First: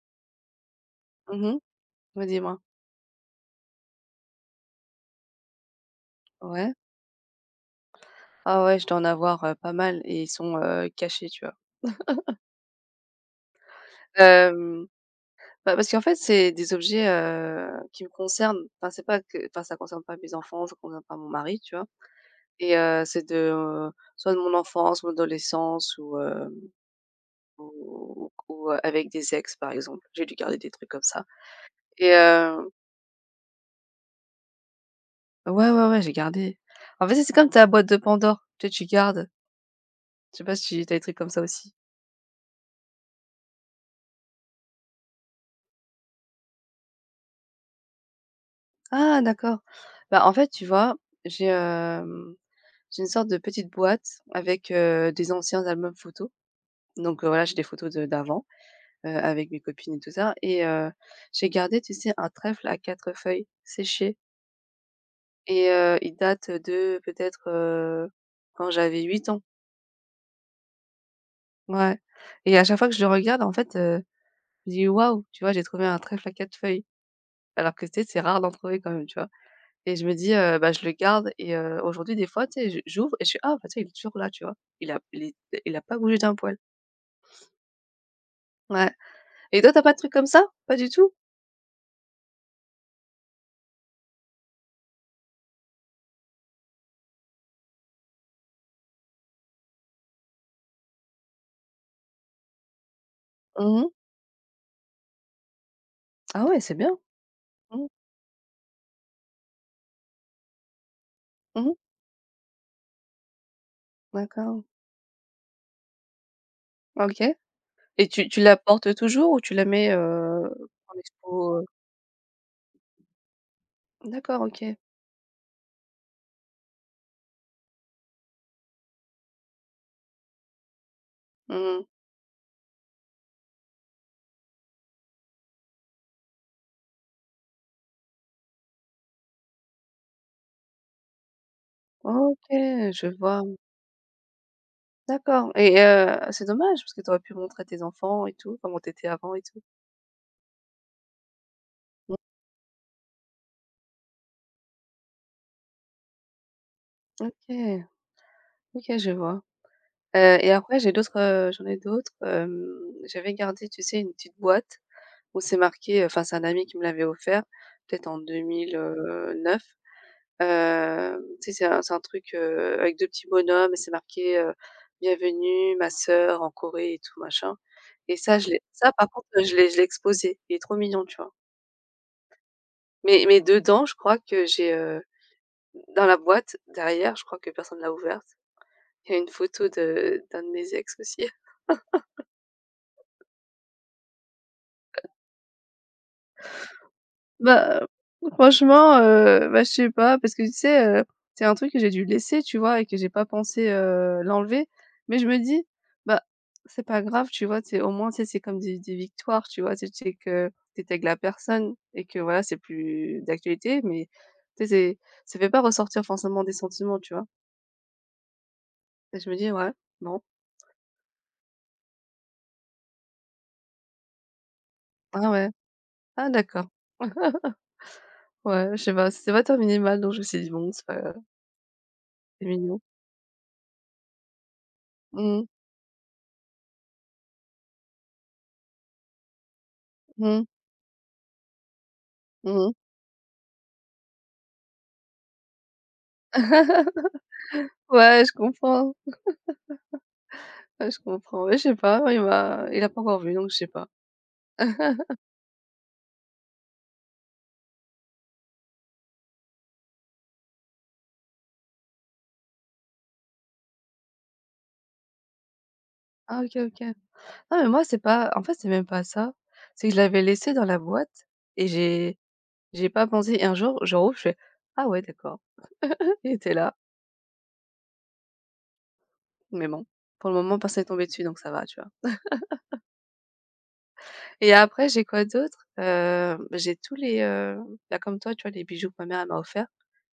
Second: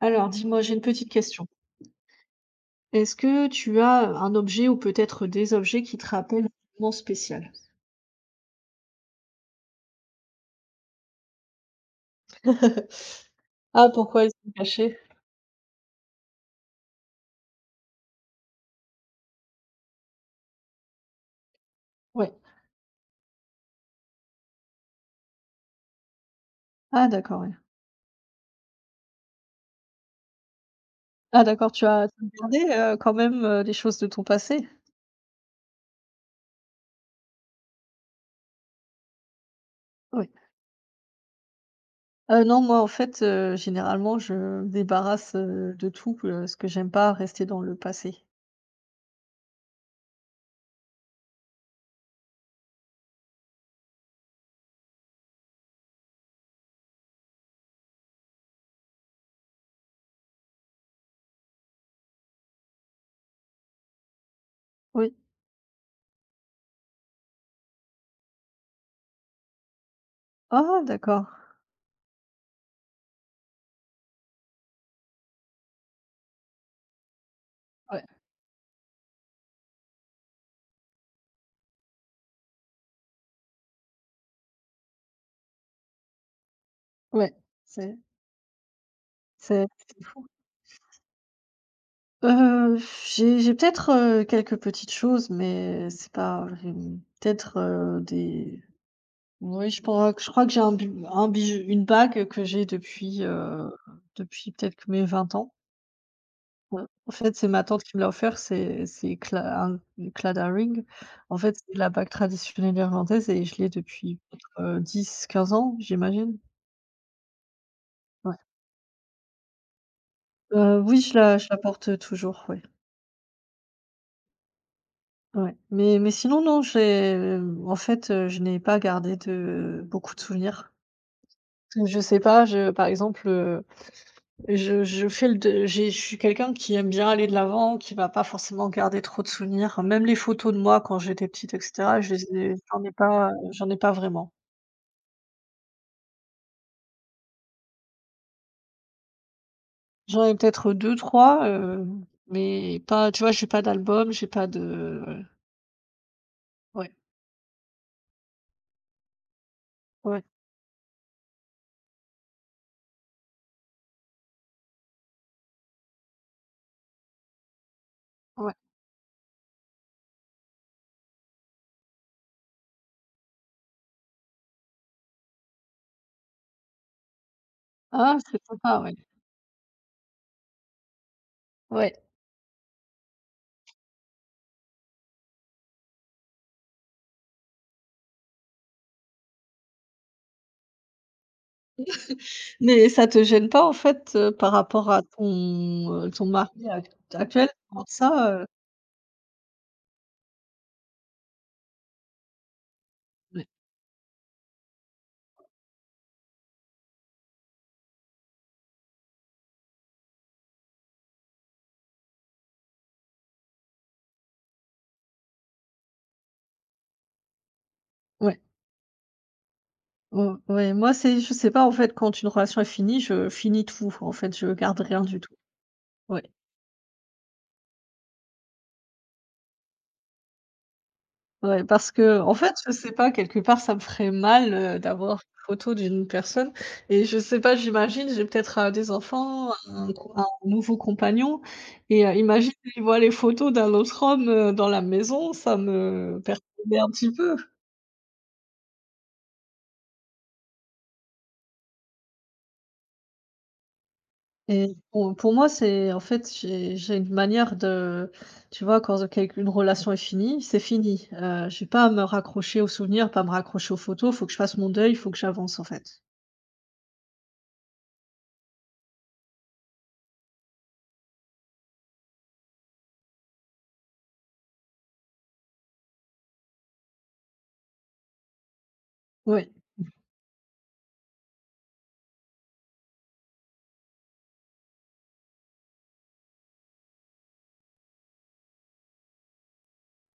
Alors, dis-moi, j'ai une petite question. Mmh mh. Ouais, dis-moi. Est-ce que tu as un objet ou peut-être des objets qui te rappellent un Ouais. moment spécial? Ah ouais, je dois en avoir, pas mal et ils sont, cachés, tu vois? Ah, pourquoi ils sont Hem, cachés? Bah, parce qu'en fait, c'est des objets, qui me concernent. Enfin, c'est pas que enfin, ça concerne pas mes enfants, ça concerne pas mon mari, tu vois? Ouais. Et c'est de, soit de mon enfance, mon adolescence ou, hem, Ah d'accord, ouais. Ou avec des ex, par exemple. J'ai dû garder des trucs comme ça Ah d'accord, tu as et tu as gardé quand même, des choses de ton passé? ouais, ouais, ouais, j'ai gardé. En fait, c'est comme ta boîte de Pandore, tu sais, tu gardes. Oui. Je sais pas si tu as des trucs comme ça aussi? Non, moi, en fait, généralement, je me débarrasse, de tout, ce que j'aime pas rester dans le passé. Ah d'accord. Bah, en fait, tu vois, j'ai, hem, j'ai une sorte de petite boîte avec, des anciens albums photos. Donc, voilà, j'ai des photos de d'avant, avec mes copines et tout ça et j'ai gardé, tu sais, un trèfle à 4 feuilles séchées Oui. et il date de peut-être, quand j'avais 8 ans. Ah d'accord. Ouais et à chaque fois que je le regarde, en fait, je dis: «Waouh!» tu vois? J'ai trouvé un trèfle à 4 feuilles alors que, tu Ouais, sais, c'est rare d'en trouver quand même, tu vois? Et je me dis, bah, je le garde et aujourd'hui des fois, tu sais, je j'ouvre et je suis «Ah bah, tiens il est toujours là», tu vois? Il a il est il a pas bougé d'un poil. ouais, c'est Ouais. Et c'est toi t'as pas de c'est trucs fou. comme ça? Pas du tout? Heu, j'ai peut-être, quelques petites choses, mais c'est pas j'ai peut-être, des oui, je crois que j'ai un bijou une bague que j'ai depuis, Mmh. depuis peut-être que mes 20 ans. Ah ouais, c'est Ouais. bien. En fait, c'est ma tante Mmh. qui me l'a offert, c'est cla un clada ring. En fait, Mmh. c'est la bague traditionnelle irlandaise et je l'ai depuis D'accord. 10 15 ans, j'imagine. OK. Et tu Ouais. tu la portes toujours ou tu la mets, en Oui, je la expo? porte toujours, ouais. D'accord, OK. Ouais, mais sinon non, j'ai, en fait, je n'ai pas gardé de beaucoup de souvenirs. Mmh. Je sais pas, je par exemple, je fais le deuil j'ai je suis quelqu'un qui aime bien aller de l'avant, qui va pas forcément garder trop de souvenirs. Même les photos de moi quand j'étais petite et cetera, je les ai j'en ai OK, je pas vois. j'en ai pas vraiment. D'accord et c'est dommage parce que tu aurais pu montrer à tes enfants et tout, comment t'étais avant et tout. J'en ai peut-être deux trois, mais pas tu vois, j'ai pas d'album, j'ai pas de ouais, OK. OK, je vois. ouais, Et après j'ai d'autres, j'en ai d'autres, j'avais gardé, tu sais, une petite boîte où c'est marqué, enfin c'est un ami qui me l'avait offert, peut-être en ouais. 2009, tu sais, c'est un truc, avec 2 petits bonhommes et c'est marqué: «Bienvenue ma sœur en Corée» et tout machin et Ah, ça c'est je l'ai sympa, ça ouais. par contre, je l'ai exposé. Il est trop mignon, tu vois? Ouais. Mais dedans, je crois que j'ai, dans la boîte derrière, je crois que personne l'a ouverte, il y a une photo de d'un de mes ex aussi. Mais ça te gêne pas en fait, par rapport à ton, ton mari ac actuel? Bah, Comment ça? franchement, bah, je sais pas parce que tu sais, c'est un truc que j'ai dû laisser, tu vois? Et que j'ai pas Ouais, pensé, l'enlever. Mais je me dis: «Bah, c'est pas grave», tu vois? Tu sais, au moins, tu sais, c'est comme des victoires, tu vois? Tu sais que tu étais avec la personne et que voilà, c'est plus d'actualité, mais tu sais, c'est ça fait pas ressortir forcément des sentiments, tu vois? ouais, Et je me dis: «Ouais, bon, o ouais, moi c'est je sais pas en fait quand une relation est finie, je finis tout en fait, je garde rien du ah tout. ouais, Ouais, ah d'accord, ouais», je sais pas, ça s'est pas terminé mal, donc je me suis dit: «Bon, c'est pas grave, ouais, parce que en c'est fait, je mignon». sais pas, quelque part ça me ferait mal, d'avoir une Mmh, photo d'une personne et je sais pas, j'imagine, j'ai peut-être, des enfants, un mmh, nouveau compagnon et imagine, mmh. il voit les photos d'un autre homme, dans la maison, ça me perturbe un petit peu. Ouais, je comprends. Ouais, je comprends. Ouais, je sais pas, il a pas encore vu, donc je sais pas. Et pour moi, c'est en fait, j'ai une manière de tu vois, quand quelque une relation est finie, c'est fini. Je j'ai pas à me raccrocher aux souvenirs, pas me raccrocher aux photos, il faut que je fasse mon deuil, il faut que j'avance, en fait. Ah OK, OK. Non, mais moi, c'est pas en fait, c'est même pas ça. C'est que je l'avais laissé dans la boîte et j'ai pas pensé et un jour, je rouvre, je fais: «Ah ouais, d'accord». Il était là, Oui, mais bon, pour le moment, personne n'est tombé dessus, donc ça va, tu vois? Et après, j'ai quoi d'autre? Bah, j'ai tous les, bah, comme toi, tu vois, les bijoux que ma mère, elle m'a offerts,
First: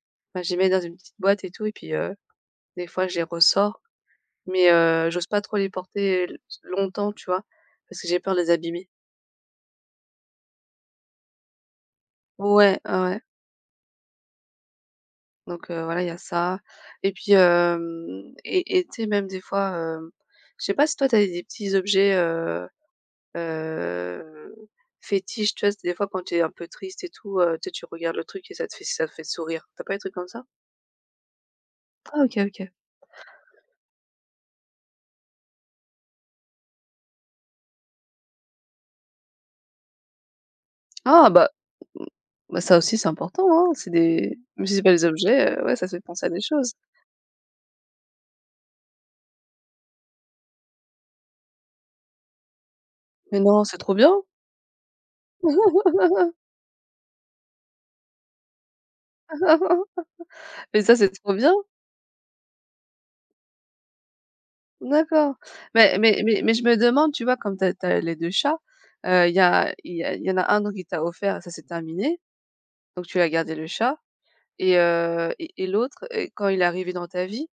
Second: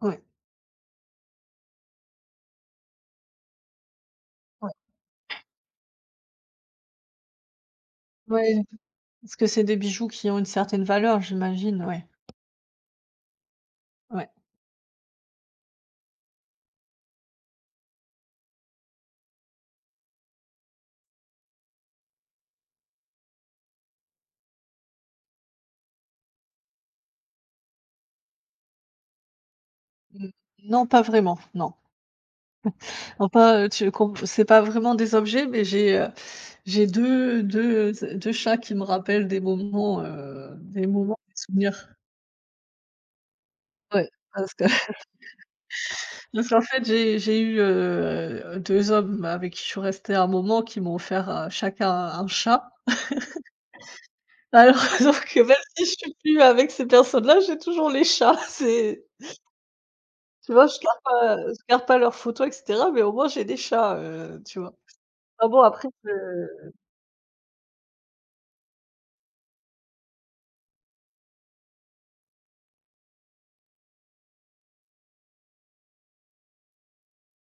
oui, bah, je les mets dans une petite boîte et tout et puis, des fois, je les ressors, mais, oui. J'ose pas trop les porter l longtemps, tu vois? Parce que j'ai peur de les Ouais, abîmer. parce que c'est des bijoux qui ont une certaine valeur, j'imagine, ouais, Ouais, ouais, ouais. ouais. Donc voilà, il y a ça et puis, hem et tu sais même des fois, je sais pas si toi tu avais des petits objets, heu, fétiches, tu vois? C'est des fois quand tu es un peu triste et tout, tu sais, tu regardes le truc et ça te fait sourire. T'as pas des trucs comme Mmh. ça? Non, pas vraiment, non. Ah OK, OK. Non, pas, tu com c'est pas vraiment des objets, mais j'ai deux chats qui me rappellent des moments, Ah des bah souvenirs. mmh, ça aussi c'est important, hein. C'est Ouais, des parce que même si c'est pas des objets, ouais, ça te fait penser à des parce qu'en choses. fait, j'ai eu, deux hommes avec qui je suis restée un moment qui m'ont offert, chacun un chat. Mais non, c'est trop bien! Alors alors que même si je suis plus avec ces personnes-là, j'ai toujours les chats. C'est tu vois? Je Mais ça, garde c'est trop pas bien! je garde pas leurs photos et cetera, mais au moins j'ai des chats, tu vois? D'accord. Ah bon après Mais je mais mais mais je me demande, tu vois, comme tu as les 2 chats, il y en a un donc il t'a offert, ça s'est terminé, donc tu as gardé le chat et et l'autre et quand il est arrivé dans ta vie,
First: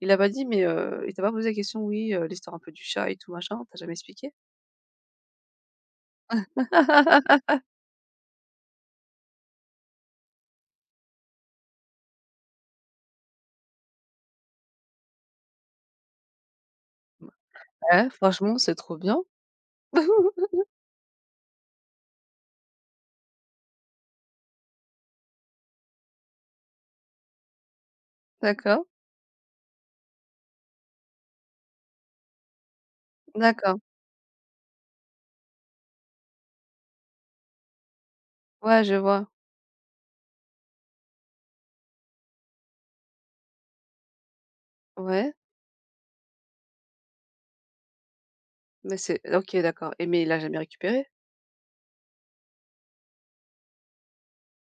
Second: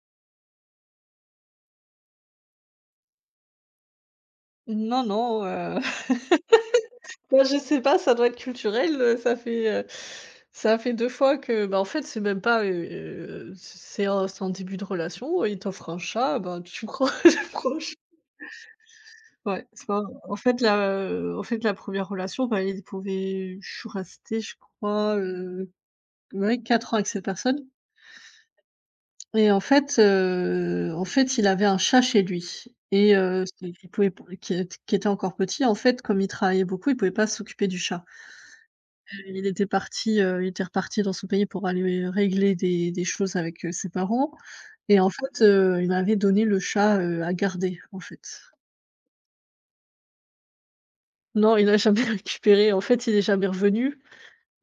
il a pas dit mais il t'a pas posé la question: «Oui, l'histoire un peu du chat et tout machin», t'as jamais expliqué? non, non, bah, je sais pas, ça doit être culturel, ça fait 2 fois que bah, en fait, c'est même pas, c'est en début de relation, il t'offre un chat, ben, tu prends tu prends le Ouais, franchement, c'est trop bien. Ouais, c'est pas en fait la, première relation, bah, il pouvait je suis restée je crois, ouais 4 ans avec cette personne D'accord, et en fait il avait un chat chez lui et c'est d'accord. il pouvait qui était encore petit en fait, comme il travaillait beaucoup, il pouvait pas s'occuper du chat. Ouais, je vois. Il était parti, il était reparti dans son pays pour aller régler des choses avec, ses parents et en Ouais, fait, il m'avait donné le chat, à garder en fait. mais c'est OK, d'accord et mais il l'a jamais récupéré? Non, il l'a jamais récupéré, en fait il est jamais revenu.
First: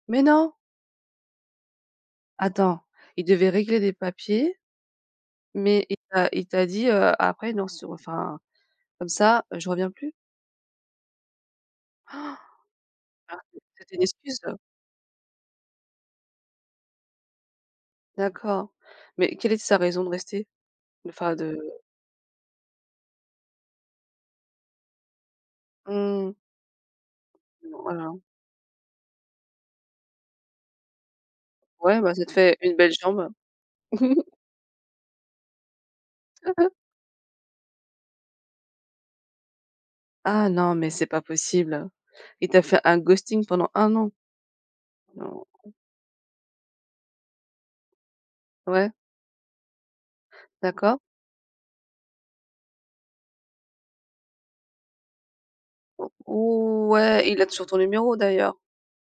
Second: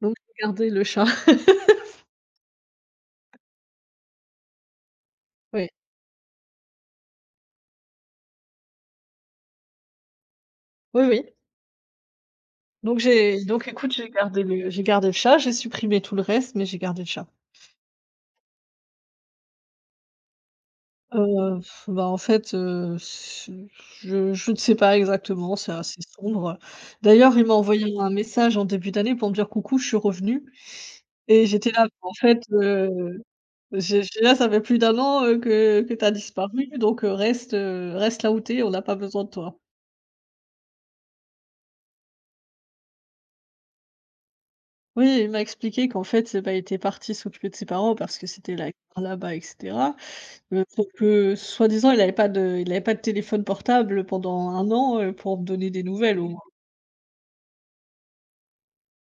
Donc Mais j'ai non? gardé le chat, Attends, il devait régler des papiers. oui. Mais il t'a dit: «Après non, sur enfin, comme ça, je reviens plus»? Oui, oui. Ah, Donc ah, j'ai donc écoute, c'était une j'ai excuse? gardé le j'ai gardé le chat, j'ai supprimé tout le reste, mais j'ai gardé le chat. D'accord. Mais quelle était sa raison de rester? Enfin de, Heu, bah, en fait, je ne sais pas exactement, c'est assez mmh, sombre. D'ailleurs, il m'a envoyé un voilà. message en début d'année pour me dire: «Coucou, je suis revenu» et j'étais là, Ouais, en bah, ça te fait, fait une belle jambe. J'ai là, ça fait plus d'un an, que tu as disparu, donc reste, reste là où tu es, on n'a pas besoin de toi. Ah non, mais c'est pas possible. Il t'a fait un ghosting pendant un an? Oui, il m'a Non. expliqué qu'en fait, bah, il était parti s'occuper de ses parents parce que c'était la Ouais, guerre là-bas et cetera. Sauf d'accord. que soi-disant, il avait pas de téléphone portable pendant un an, pour me donner des nouvelles au moins. Ouais, il a toujours ton numéro d'ailleurs,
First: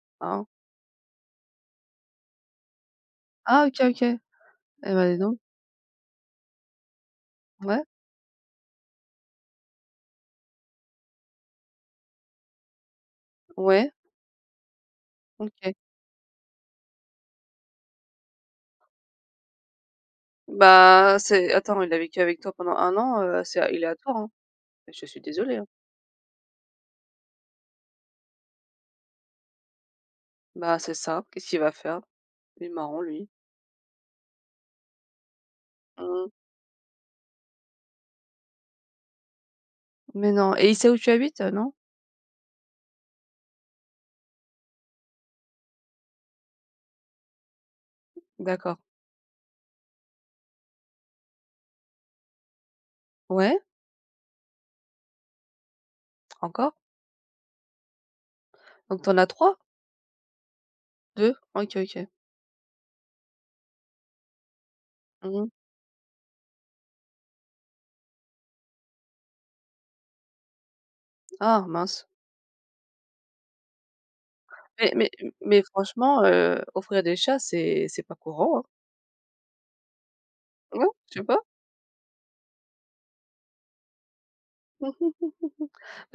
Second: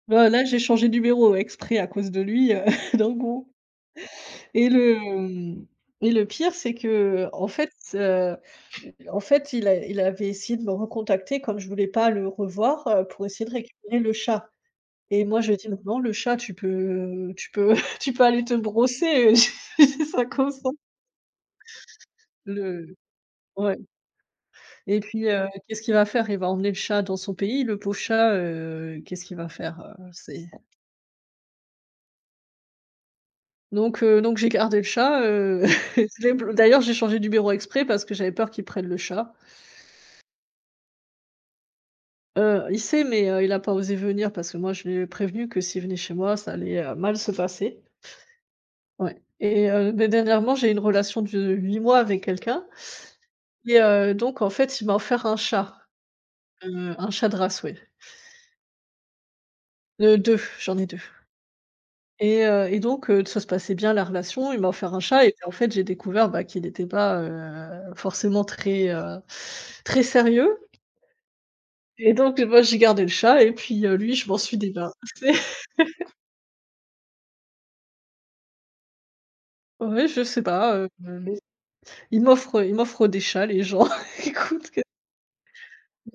Là, hein? j'ai changé de numéro exprès à cause de lui, donc bon Ah OK, OK. Et et bah, dis donc. le, et le pire, c'est que, Ouais, en fait, il avait essayé de me recontacter comme je voulais pas le revoir, pour essayer de ouais, récupérer le chat. Et moi, je lui ai dit: OK. «Non, le chat, tu peux tu peux aller te brosser», j'ai ça comme ça. Bah, c'est attends, il a vécu avec toi pendant Le un an, c'est à Ouais il est à toi, hein. et Je suis puis, désolée, hein. qu'est-ce qu'il va faire? Il va emmener le chat dans son pays, le pauvre chat, qu'est-ce qu'il va faire? C'est Bah, c'est ça, qu'est-ce qu'il va faire? Il est marrant lui. Donc j'ai gardé le chat, je Mmh. l'ai blo d'ailleurs, j'ai changé du bureau exprès parce que j'avais peur qu'il prenne le chat. Mais non et il sait où tu habites, non? Il sait, mais il n'a pas osé venir parce que moi, je l'ai prévenu que s'il venait chez moi, ça allait, mal se passer. D'accord. Ouais et mais dernièrement, j'ai eu une relation de 8 mois avec quelqu'un. Ouais, Et donc en fait, il m'a offert encore? Un chat de race, ouais. Donc t'en as trois deux, j'en ai 2. deux. OK, OK. Et donc ça se passait bien la relation, il m'a offert un chat et Mmh. en fait, j'ai découvert, bah, qu'il n'était pas, forcément très, très sérieux Ah mince. et donc moi, j'ai gardé le chat et puis, lui, je m'en suis débarrassée. Mais mais mais franchement, offrir des chats, c'est pas courant, hein. Ouais, je sais pas, Non? Tu sais mais pas? il m'offre ils m'offrent des chats, les gens. Écoute, qu'est-ce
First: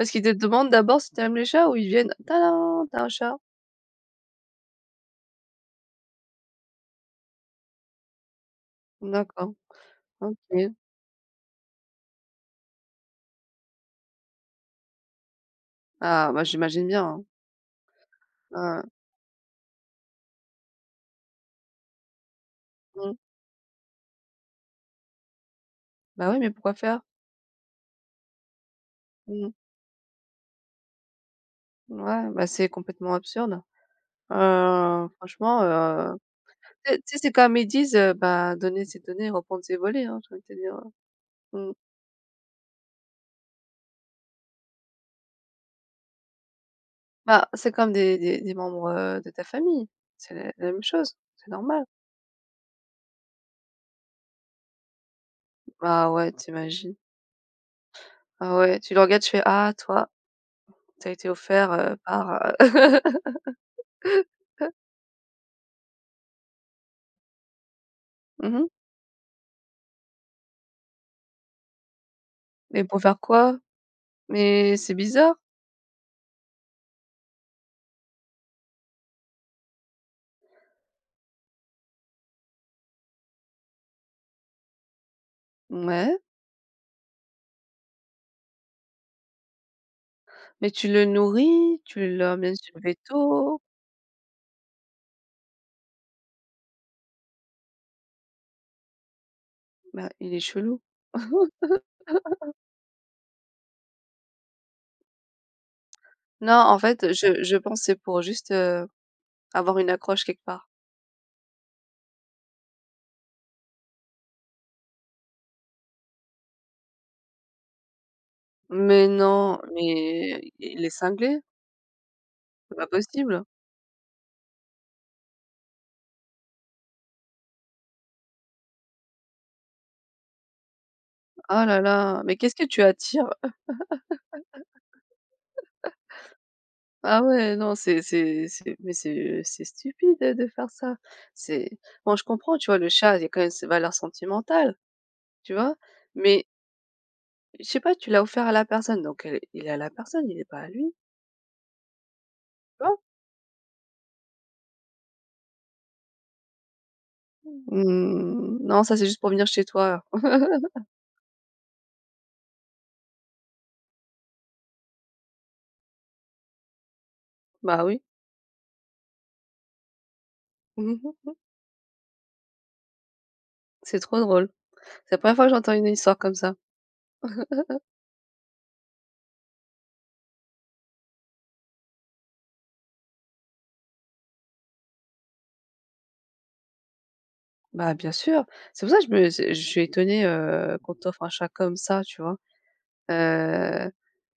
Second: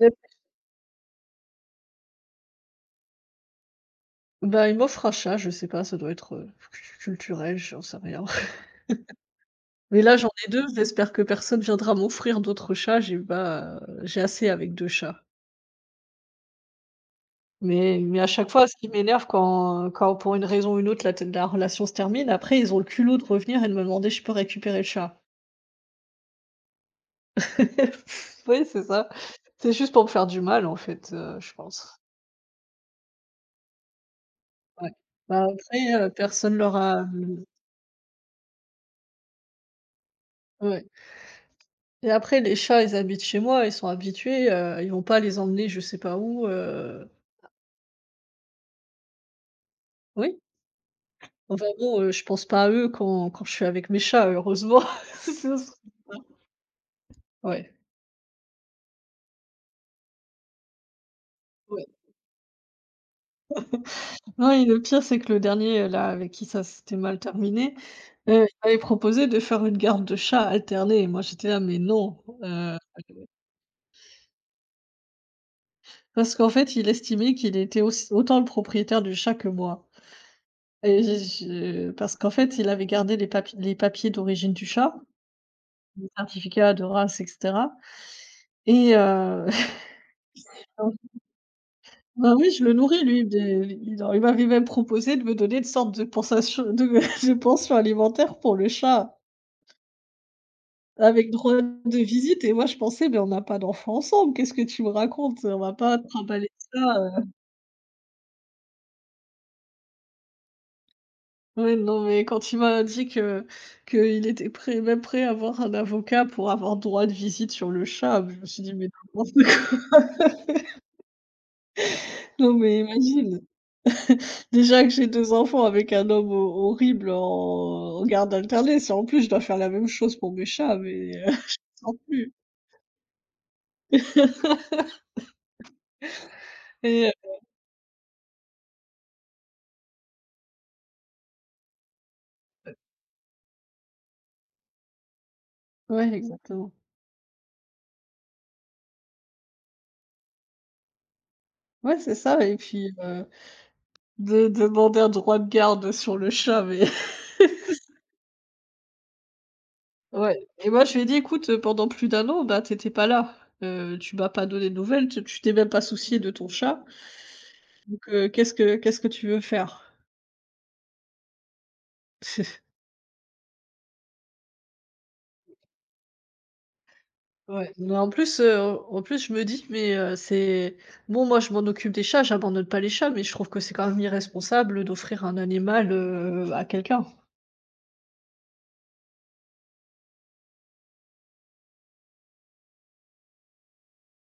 que qu'ils te demandent d'abord si t'aimes les chats ou ils viennent: «Tadam, tu as un chat». bah, ils m'offrent un chat, je sais pas, ça doit être, culturel, j'en sais rien. D'accord, Mais là, j'en ai 2. OK. J'espère que personne viendra m'offrir d'autres chats, j'ai pas j'ai assez avec 2 chats. Ah bah, j'imagine bien, hein. Mais à chaque fois, ce Heu, qui m'énerve quand pour une raison ou une autre, la relation se termine, après ils ont le mmh. culot de revenir et de me demander si je peux récupérer le chat. Bah, oui, mais pourquoi faire? Oui, c'est ça. Mmh. C'est juste pour me faire du mal, en fait, je pense. Ouais, bah, c'est complètement absurde, hein. Ouais. Bah, Franchement, après, personne leur tu sais tu a sais, c'est comme ils disent: «Bah, donner c'est donner, reprendre c'est voler», hein, j'ai envie de te dire, ouais heu. Mmh. et après les chats, ils habitent chez moi, ils sont habitués, ils vont pas les emmener je sais pas où, Bah, c'est comme des membres, de ta famille. C'est oui. la même chose, c'est Enfin normal. bon, je pense pas à eux quand quand je suis avec mes chats, heureusement. ce serait Ah pas ouais, t'imagines. ouais, Ah ouais, tu le regardes, tu fais: «Ah toi, t'as été offert, ouais. Par» Mmh. Non et le pire, c'est que le dernier, là, avec qui ça s'était mal terminé, il m'avait proposé de faire une garde de chat alternée et moi j'étais là: «Mais non!» Mais pour faire quoi? Mais c'est bizarre. parce qu'en fait, il estimait qu'il était aussi autant le propriétaire du chat que moi et j'ai je parce qu'en fait, il avait gardé les papiers d'origine du chat, les Ouais, certificats de race et cetera et mais tu le nourris, tu Bah, oui, l'emmènes je se le le nourris lui tôt. des il m'avait même proposé de me donner une sorte de pensation de de pension alimentaire pour le chat, Bah, il est chelou. avec droit de visite et moi je pensais: «Mais on n'a pas d'enfant ensemble, qu'est-ce que tu me racontes? On va pas trimballer Non, en ça, fait, je je pense que c'est pour juste, avoir une accroche quelque part. ouais, non, mais quand il m'a dit que qu'il était prêt même prêt à avoir un avocat pour avoir droit de visite sur le chat, je me suis dit: «Mais Mais n'importe quoi». non, mais il est cinglé, Non, c'est mais pas imagine, possible. déjà que j'ai 2 enfants avec un homme ho horrible en garde alternée, si en plus je dois faire la même chose pour mes chats, mais Ah là Non là, plus mais qu'est-ce que tu attires? et Ah ouais, non, c'est mais c'est stupide de faire ça. C'est bon, je comprends, tu vois, le chat, il y a quand même ses valeurs sentimentales, tu vois? ouais, Mais exactement. je sais pas, tu l'as offert à la personne, donc elle il est à la personne, il est pas à lui, Ouais, c'est ça et tu puis, vois? De demander un droit de garde sur le chat, mais Mmh, non, ça, c'est juste pour venir chez toi. ouais et moi, je lui ai dit: «Écoute, pendant plus d'un an, bah, t'étais pas là, tu m'as pas donné de nouvelles, tu t'es même pas soucié de ton chat, Bah oui, donc qu'est-ce que tu veux faire?» c'est trop drôle. C'est la première fois que j'entends une histoire comme ça. Ouais, mais en plus, je me dis: «Mais c'est bon, moi, je m'en occupe des chats, j'abandonne pas les chats, mais je trouve que c'est quand même irresponsable d'offrir un animal, à quelqu'un». Bah, bien sûr. C'est pour ça que je me c'est je suis étonnée, qu'on t'offre un chat comme ça, tu vois? Heu,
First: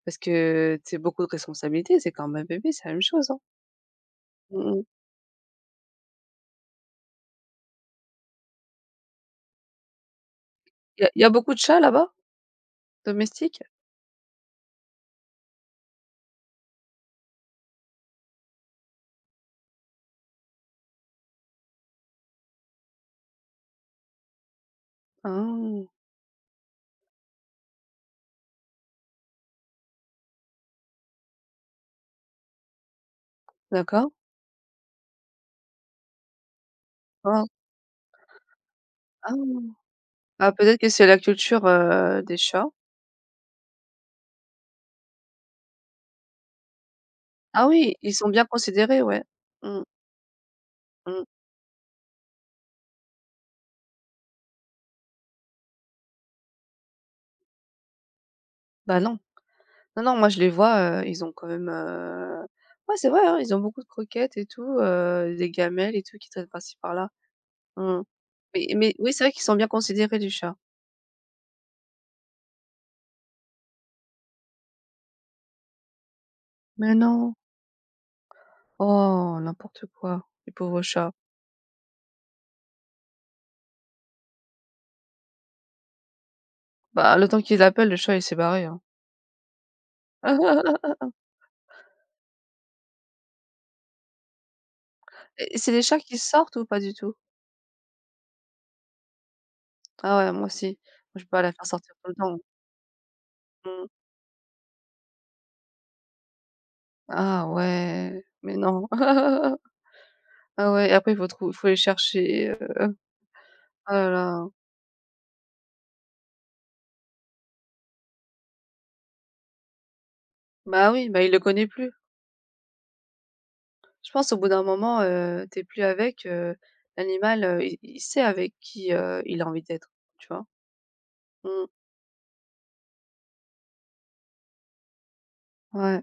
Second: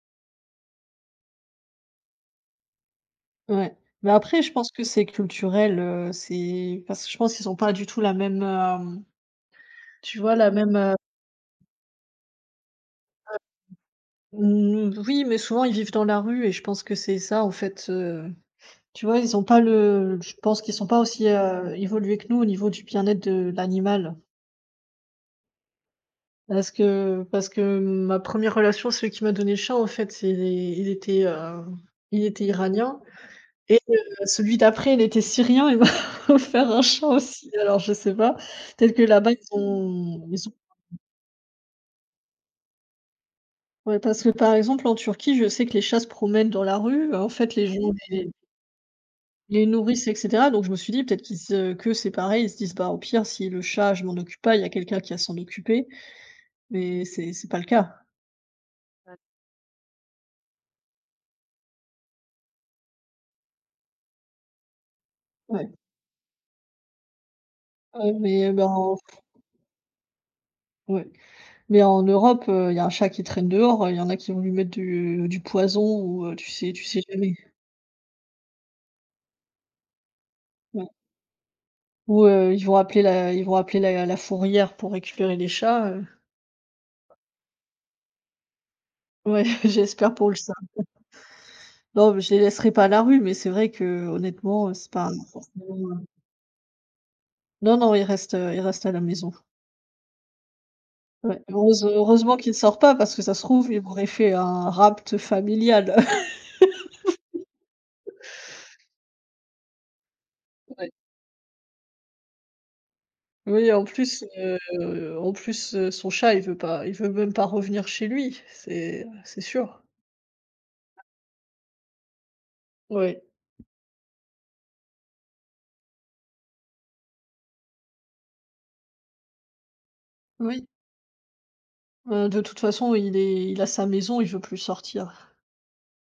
Parce que c'est beaucoup de responsabilités, c'est quand même un bébé, c'est la même chose, hein? Ouais, mais après je pense que Mmh. c'est culturel, c'est parce que je pense qu'ils ont pas du tout la même, tu vois la même, Il y a beaucoup de chats là-bas? Domestiques? mmh, oui, mais souvent ils vivent dans la rue et je pense que c'est ça en fait, tu vois? Ils ont pas le je pense qu'ils sont pas aussi, évolués que nous au niveau du bien-être de l'animal. Ah! Parce que ma première relation, celui qui m'a donné le chat en fait, c'est il était iranien. Et D'accord. celui d'après, il était syrien, il m'a offert un chat Ah! aussi. Alors je sais pas, peut-être que là-bas Ah! Ils Ah, ont peut-être que c'est la culture, des chats. ouais, parce que par exemple en Turquie, je sais que les chats se promènent dans la rue, en fait les Ah gens oui, ils sont bien considérés, ouais. les Mmh, nourrissent et cetera, donc je me suis dit peut-être mmh. qu'ils se qu'eux c'est pareil, ils se disent: «Bah, au pire si le chat je m'en occupe pas, il y a quelqu'un qui va s'en occuper», mais c'est pas le cas. Bah, Ouais. non. Non, non, moi je les vois, ils ont quand même, ouais, c'est vrai, hein, ils ont beaucoup de croquettes et tout, des Ouais, gamelles et tout qui traînent par-ci par-là. Mmh. ouais, mais ben, Mais oui, c'est vrai qu'ils sont bien considérés, les chats. ouais, mais en Europe, il y a un chat qui traîne dehors, il y en a qui vont lui mettre du poison ou tu sais tu Mais sais non! jamais. Oh, n'importe quoi, les pauvres chats. Ou ils vont appeler la fourrière pour récupérer les chats, Bah, le temps qu'ils appellent, le chat, il s'est barré, hein. ouais, j'espère pour le chat. Non, mais je les laisserai pas à la rue, mais c'est vrai qu'honnêtement, c'est pas Et c'est des chats forcément, qui sortent ou pas du tout? non, non, ils restent à la maison. Ah ouais, moi aussi je peux Ouais, pas la faire heureuse sortir tout le heureusement temps. qu'ils ne sortent pas parce que ça se trouve, ils Mmh. m'auraient fait un rapt familial. Ah ouais, mais non. Ah ouais, Ouais. et après il faut trou faut les chercher, Oui, oh là là. En plus, son chat, il veut même pas revenir chez lui, c'est sûr. Bah oui, bah, il le connaît plus. Ouais, Je pense au bout d'un moment, tu plus avec, l'animal, il sait avec qui, il a envie d'être, tu vois? oui, Mmh, de toute façon, il a sa maison, il veut plus sortir. ouais.